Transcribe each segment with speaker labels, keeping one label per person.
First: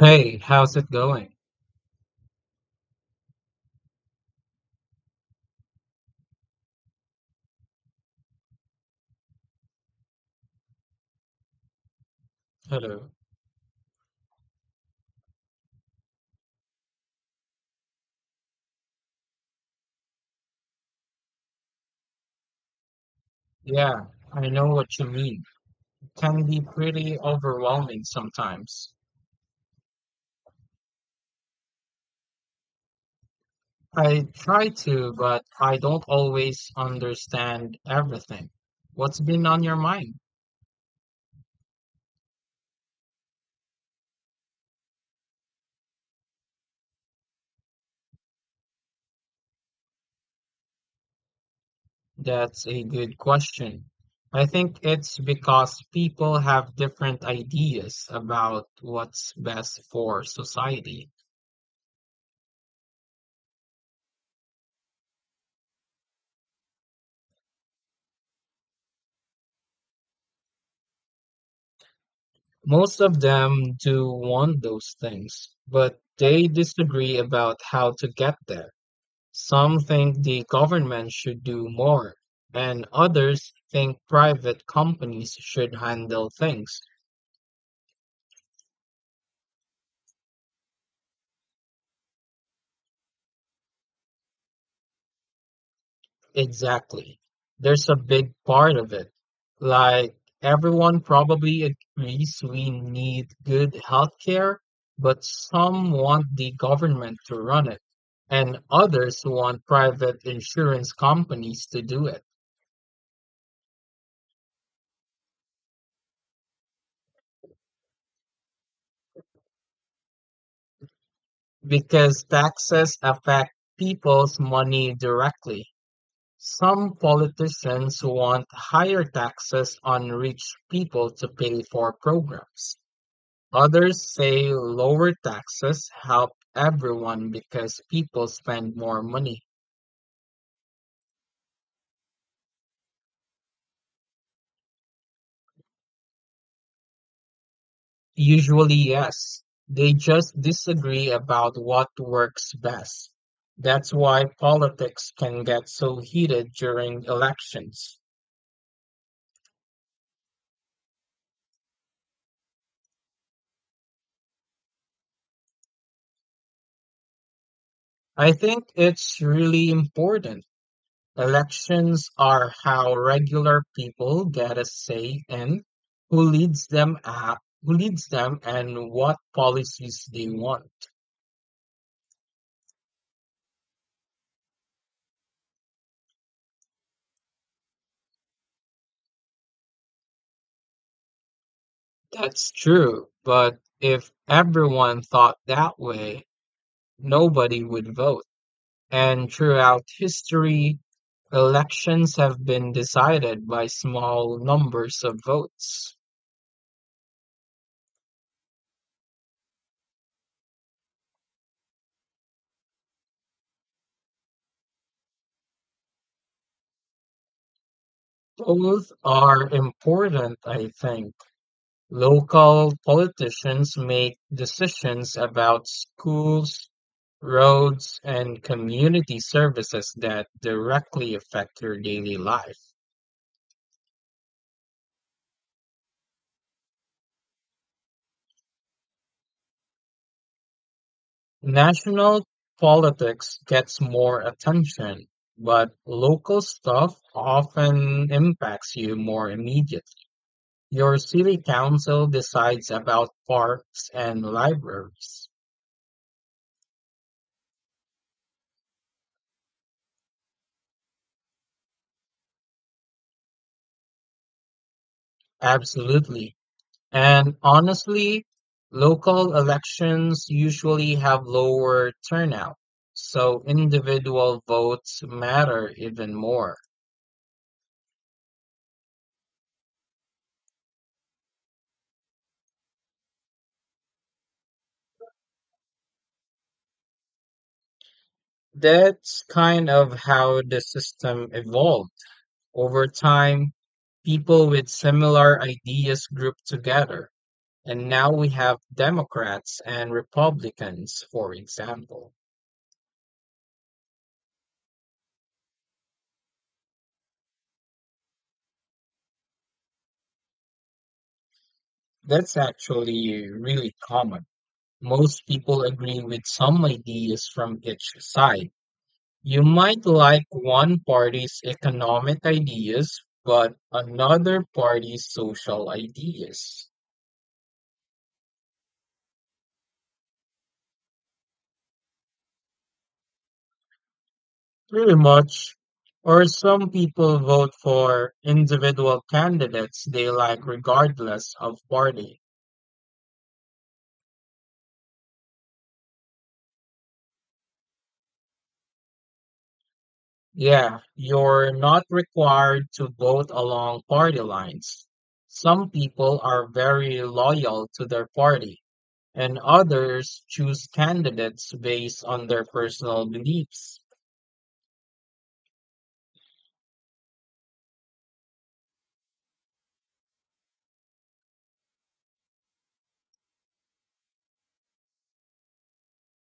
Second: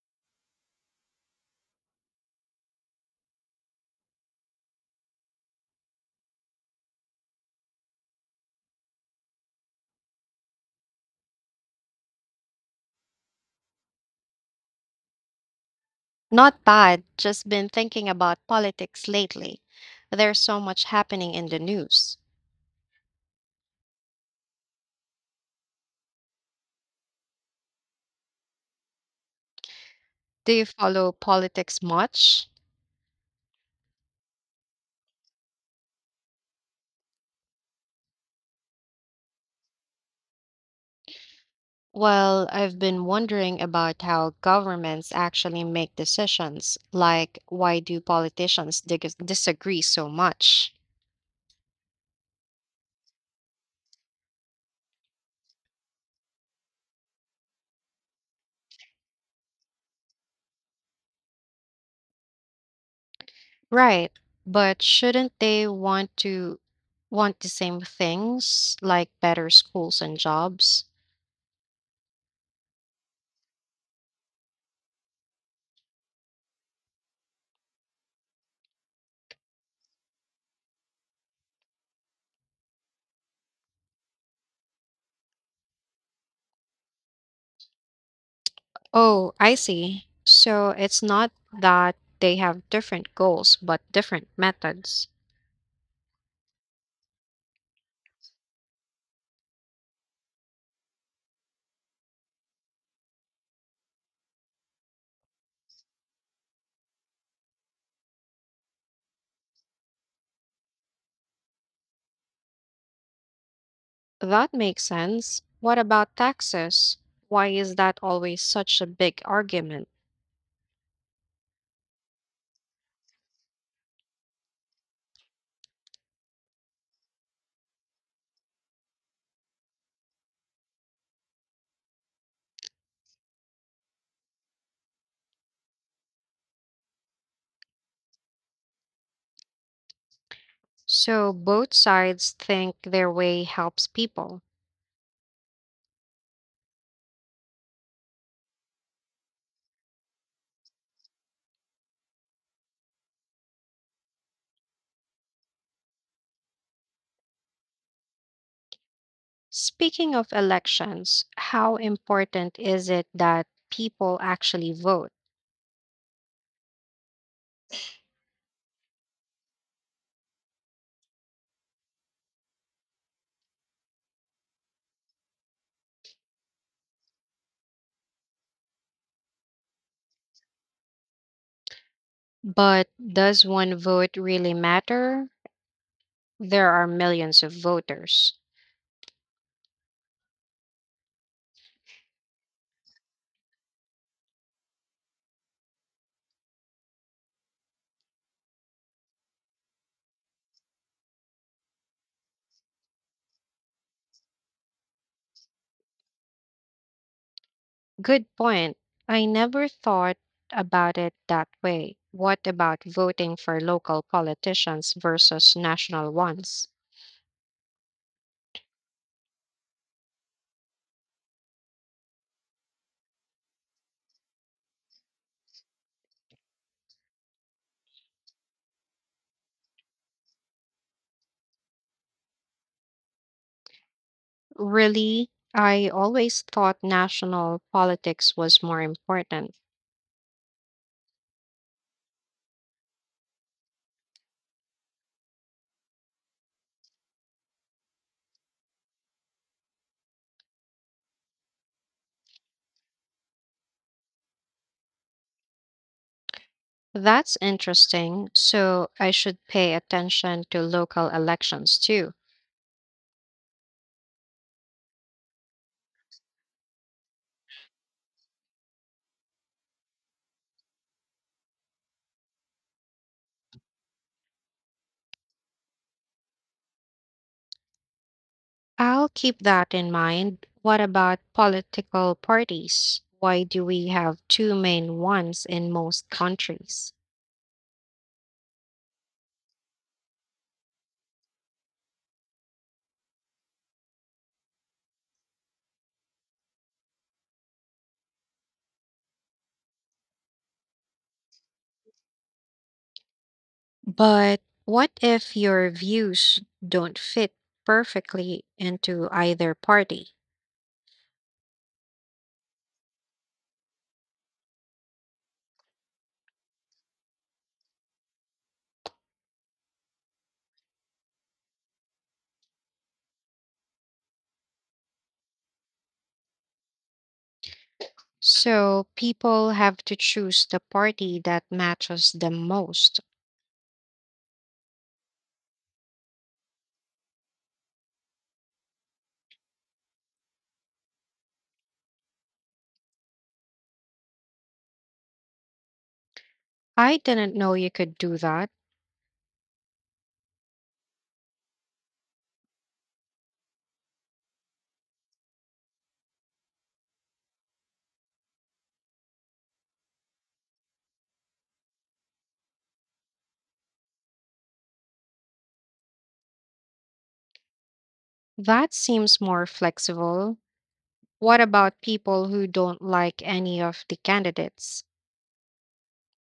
Speaker 1: Hey, how's it going? Hello.
Speaker 2: Not bad, just been thinking about politics lately. There's so much happening in the news.
Speaker 1: Yeah, I know what you mean. It can be pretty overwhelming sometimes.
Speaker 2: Do you follow politics much?
Speaker 1: I try to, but I don't always understand everything. What's been on your mind?
Speaker 2: Well, I've been wondering about how governments actually make decisions. Like, why do politicians disagree so much?
Speaker 1: That's a good question. I think it's because people have different ideas about what's best for society.
Speaker 2: Right, but shouldn't they want to want the same things, like better schools and jobs?
Speaker 1: Most of them do want those things, but they disagree about how to get there. Some think the government should do more, and others think private companies should handle things.
Speaker 2: Oh, I see. So it's not that they have different goals, but different methods.
Speaker 1: Exactly. There's a big part of it. Like, everyone probably agrees we need good healthcare, but some want the government to run it, and others want private insurance companies to do it
Speaker 2: That makes sense. What about taxes? Why is that always such a big argument?
Speaker 1: because taxes affect people's money directly. Some politicians want higher taxes on rich people to pay for programs. Others say lower taxes help everyone because people spend more money.
Speaker 2: So both sides think their way helps people.
Speaker 1: Usually, yes. They just disagree about what works best. That's why politics can get so heated during elections.
Speaker 2: Speaking of elections, how important is it that people actually vote?
Speaker 1: I think it's really important. Elections are how regular people get a say in who leads them a- who leads them and what policies they want.
Speaker 2: But does one vote really matter? There are millions of voters.
Speaker 1: That's true, but if everyone thought that way, nobody would vote. And throughout history, elections have been decided by small numbers of votes.
Speaker 2: Good point. I never thought about it that way. What about voting for local politicians versus national ones?
Speaker 1: Both are important, I think. Local politicians make decisions about schools, roads, and community services that directly affect your daily life.
Speaker 2: Really, I always thought national politics was more important.
Speaker 1: National politics gets more attention, but local stuff often impacts you more immediately. Your city council decides about parks and libraries.
Speaker 2: That's interesting. So I should pay attention to local elections too.
Speaker 1: Absolutely. And honestly, local elections usually have lower turnout, so individual votes matter even more.
Speaker 2: I'll keep that in mind. What about political parties? Why do we have two main ones in most countries?
Speaker 1: That's kind of how the system evolved. Over time, people with similar ideas grouped together, and now we have Democrats and Republicans, for example.
Speaker 2: But what if your views don't fit perfectly into either party?
Speaker 1: That's actually really common. Most people agree with some ideas from each side. You might like one party's economic ideas, but another party's social ideas.
Speaker 2: So people have to choose the party that matches them most.
Speaker 1: Pretty much. Or some people vote for individual candidates they like regardless of party.
Speaker 2: I didn't know you could do that.
Speaker 1: Yeah, you're not required to vote along party lines. Some people are very loyal to their party, and others choose candidates based on their personal beliefs.
Speaker 2: That seems more flexible. What about people who don't like any of the candidates?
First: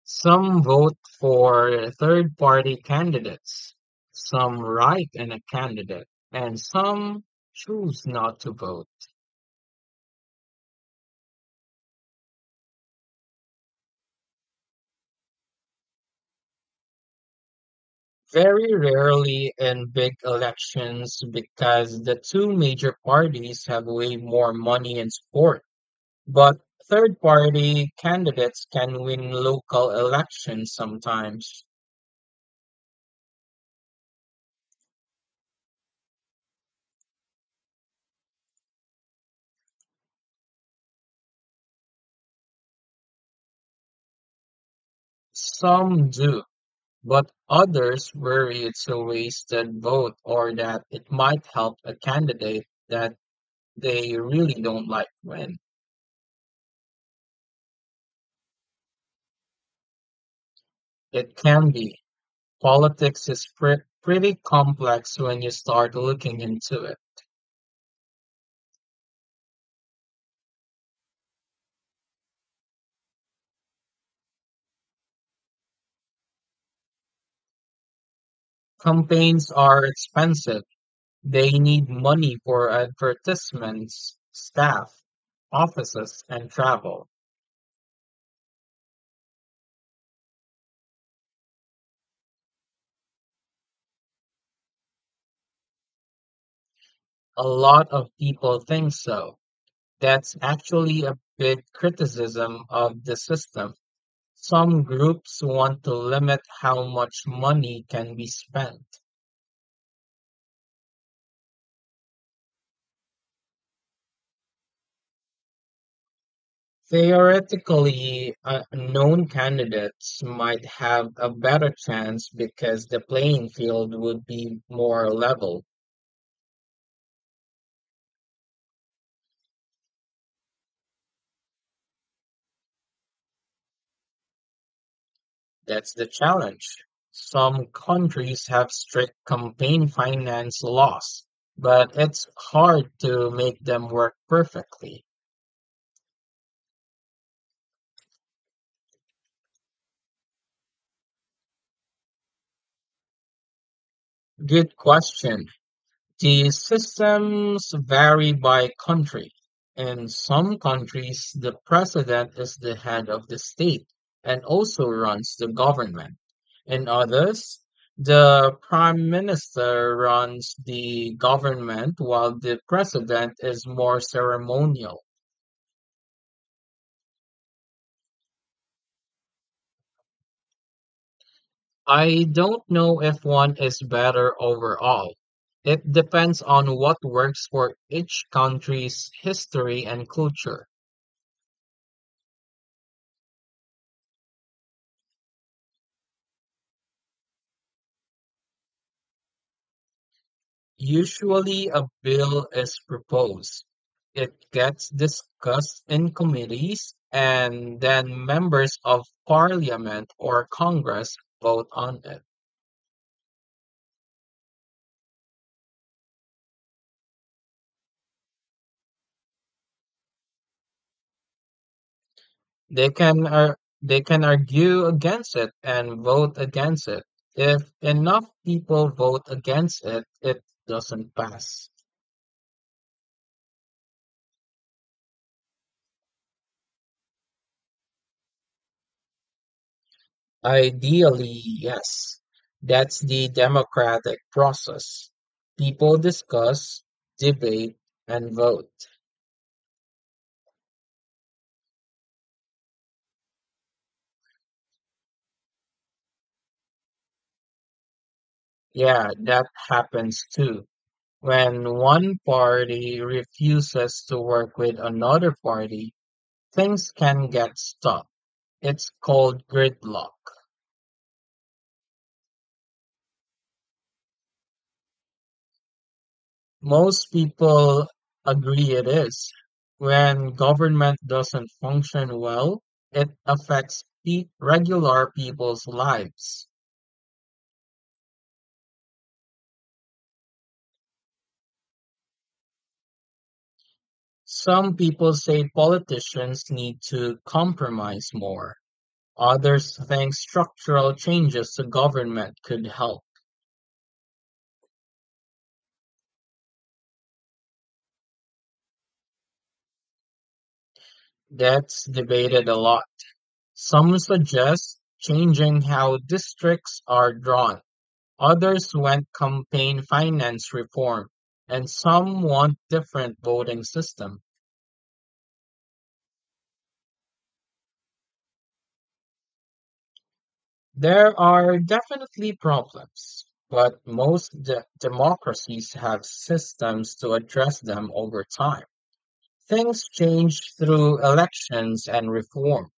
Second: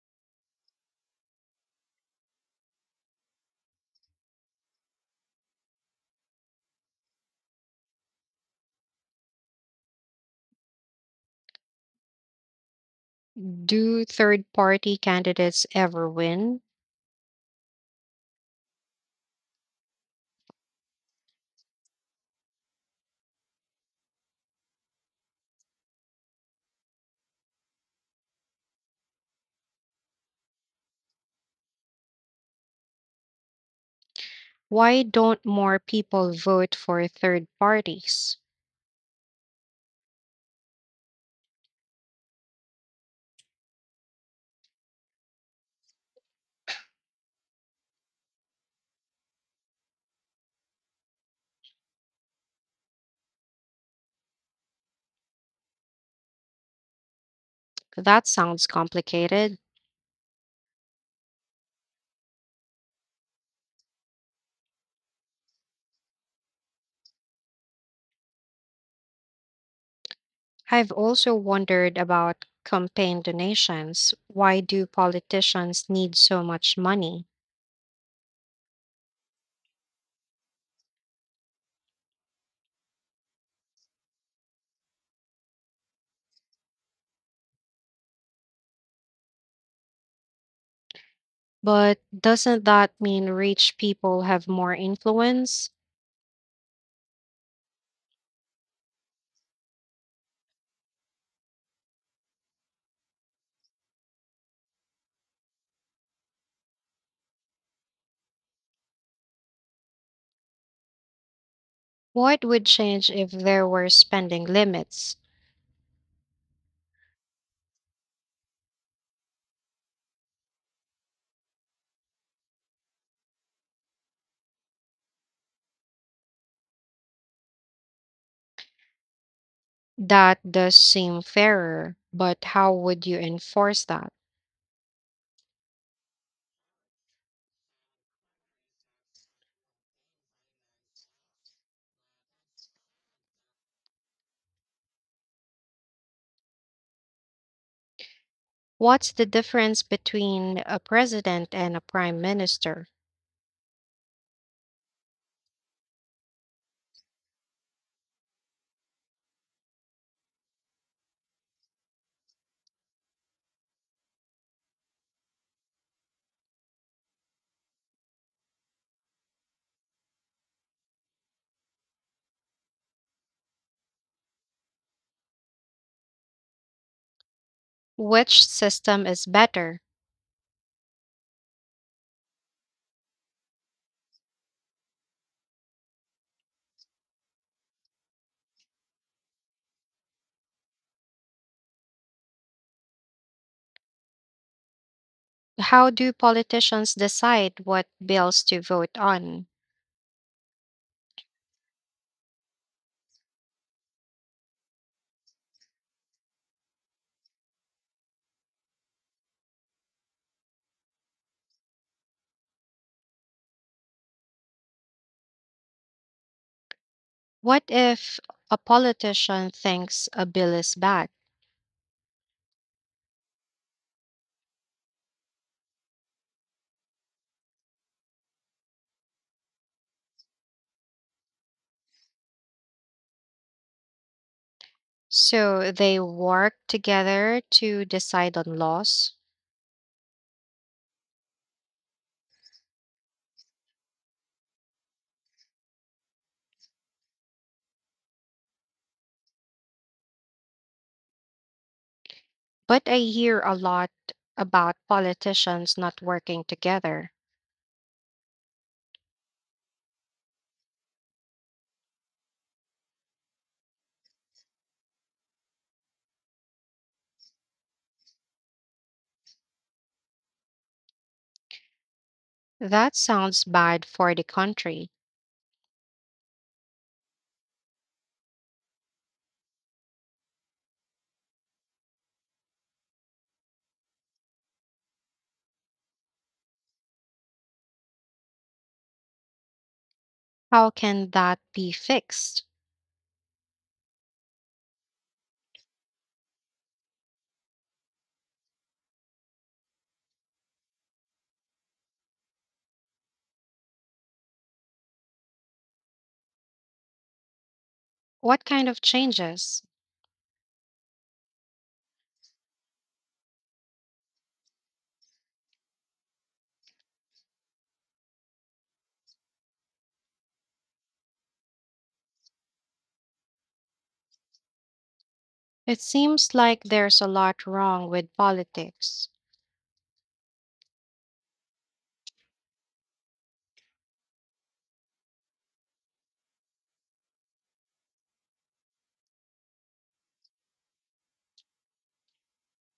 Speaker 1: Some vote for third-party candidates, some write in a candidate, and some choose not to vote.
Speaker 2: Do third party candidates ever win?
Speaker 1: Very rarely in big elections because the two major parties have way more money and support. But third-party candidates can win local elections sometimes.
Speaker 2: Why don't more people vote for third parties?
Speaker 1: Some do, but others worry it's a wasted vote or that it might help a candidate that they really don't like when
Speaker 2: That sounds complicated.
Speaker 1: it can be. Politics is pretty complex when you start looking into it.
Speaker 2: I've also wondered about campaign donations. Why do politicians need so much money?
Speaker 1: Campaigns are expensive. They need money for advertisements, staff, offices, and travel.
Speaker 2: But doesn't that mean rich people have more influence?
Speaker 1: A lot of people think so. That's actually a big criticism of the system. Some groups want to limit how much money can be spent.
Speaker 2: What would change if there were spending limits?
Speaker 1: Theoretically, known candidates might have a better chance because the playing field would be more level.
Speaker 2: That does seem fairer, but how would you enforce that?
Speaker 1: That's the challenge. Some countries have strict campaign finance laws, but it's hard to make them work perfectly.
Speaker 2: What's the difference between a president and a prime minister?
Speaker 1: Good question. The systems vary by country. In some countries, the president is the head of the state and also runs the government. In others, the prime minister runs the government while the president is more ceremonial.
Speaker 2: Which system is better?
Speaker 1: I don't know if one is better overall. It depends on what works for each country's history and culture.
Speaker 2: How do politicians decide what bills to vote on?
Speaker 1: Usually a bill is proposed. It gets discussed in committees and then members of parliament or Congress vote on it.
Speaker 2: What if a politician thinks a bill is bad?
Speaker 1: They can argue against it and vote against it. If enough people vote against it, it doesn't pass.
Speaker 2: So they work together to decide on laws.
Speaker 1: Ideally, yes. That's the democratic process. People discuss, debate, and vote.
Speaker 2: But I hear a lot about politicians not working together.
Speaker 1: Yeah, that happens too. When one party refuses to work with another party, things can get stuck. It's called gridlock.
Speaker 2: That sounds bad for the country.
Speaker 1: Most people agree it is. When government doesn't function well, it affects regular people's lives.
Speaker 2: How can that be fixed?
Speaker 1: Some people say politicians need to compromise more. Others think structural changes to government could help.
Speaker 2: What kind of changes?
Speaker 1: That's debated a lot. Some suggest changing how districts are drawn, others want campaign finance reform, and some want different voting system.
Speaker 2: It seems like there's a lot wrong with politics.
Speaker 1: There are definitely problems, but most democracies have systems to address them over time. Things change through elections and reform,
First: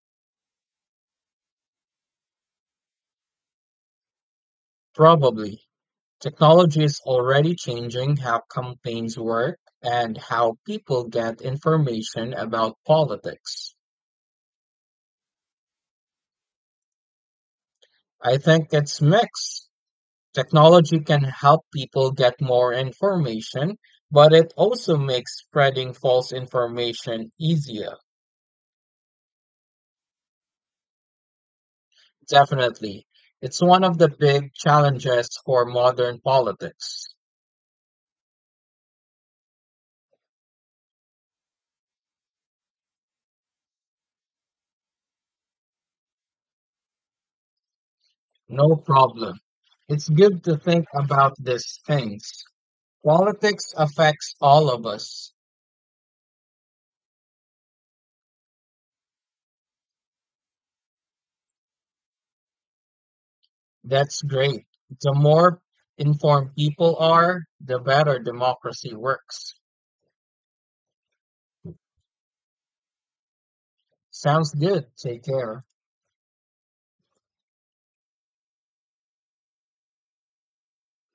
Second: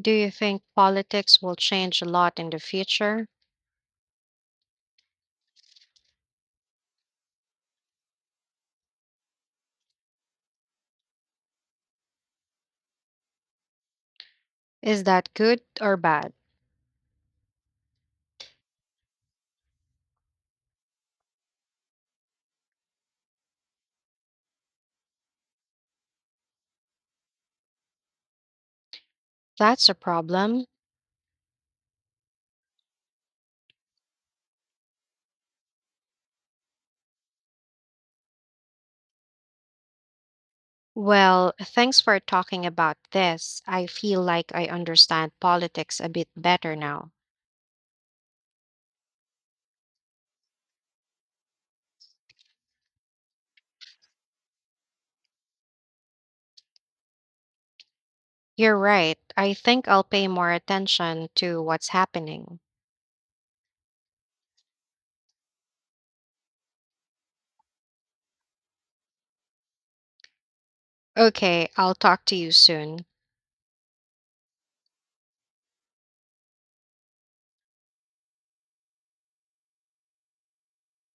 Speaker 2: Do you think politics will change a lot in the future?
Speaker 1: probably. Technology is already changing how campaigns work and how people get information about politics.
Speaker 2: Is that good or bad?
Speaker 1: I think it's mixed. Technology can help people get more information, but it also makes spreading false information easier.
Speaker 2: That's a problem.
Speaker 1: Definitely. It's one of the big challenges for modern politics.
Speaker 2: Well, thanks for talking about this. I feel like I understand politics a bit better now.
Speaker 1: No problem. It's good to think about these things. Politics affects all of us.
Speaker 2: You're right. I think I'll pay more attention to what's happening.
Speaker 1: That's great. The more informed people are, the better democracy works.
Speaker 2: Okay, I'll talk to you soon.
Speaker 1: Sounds good. Take care.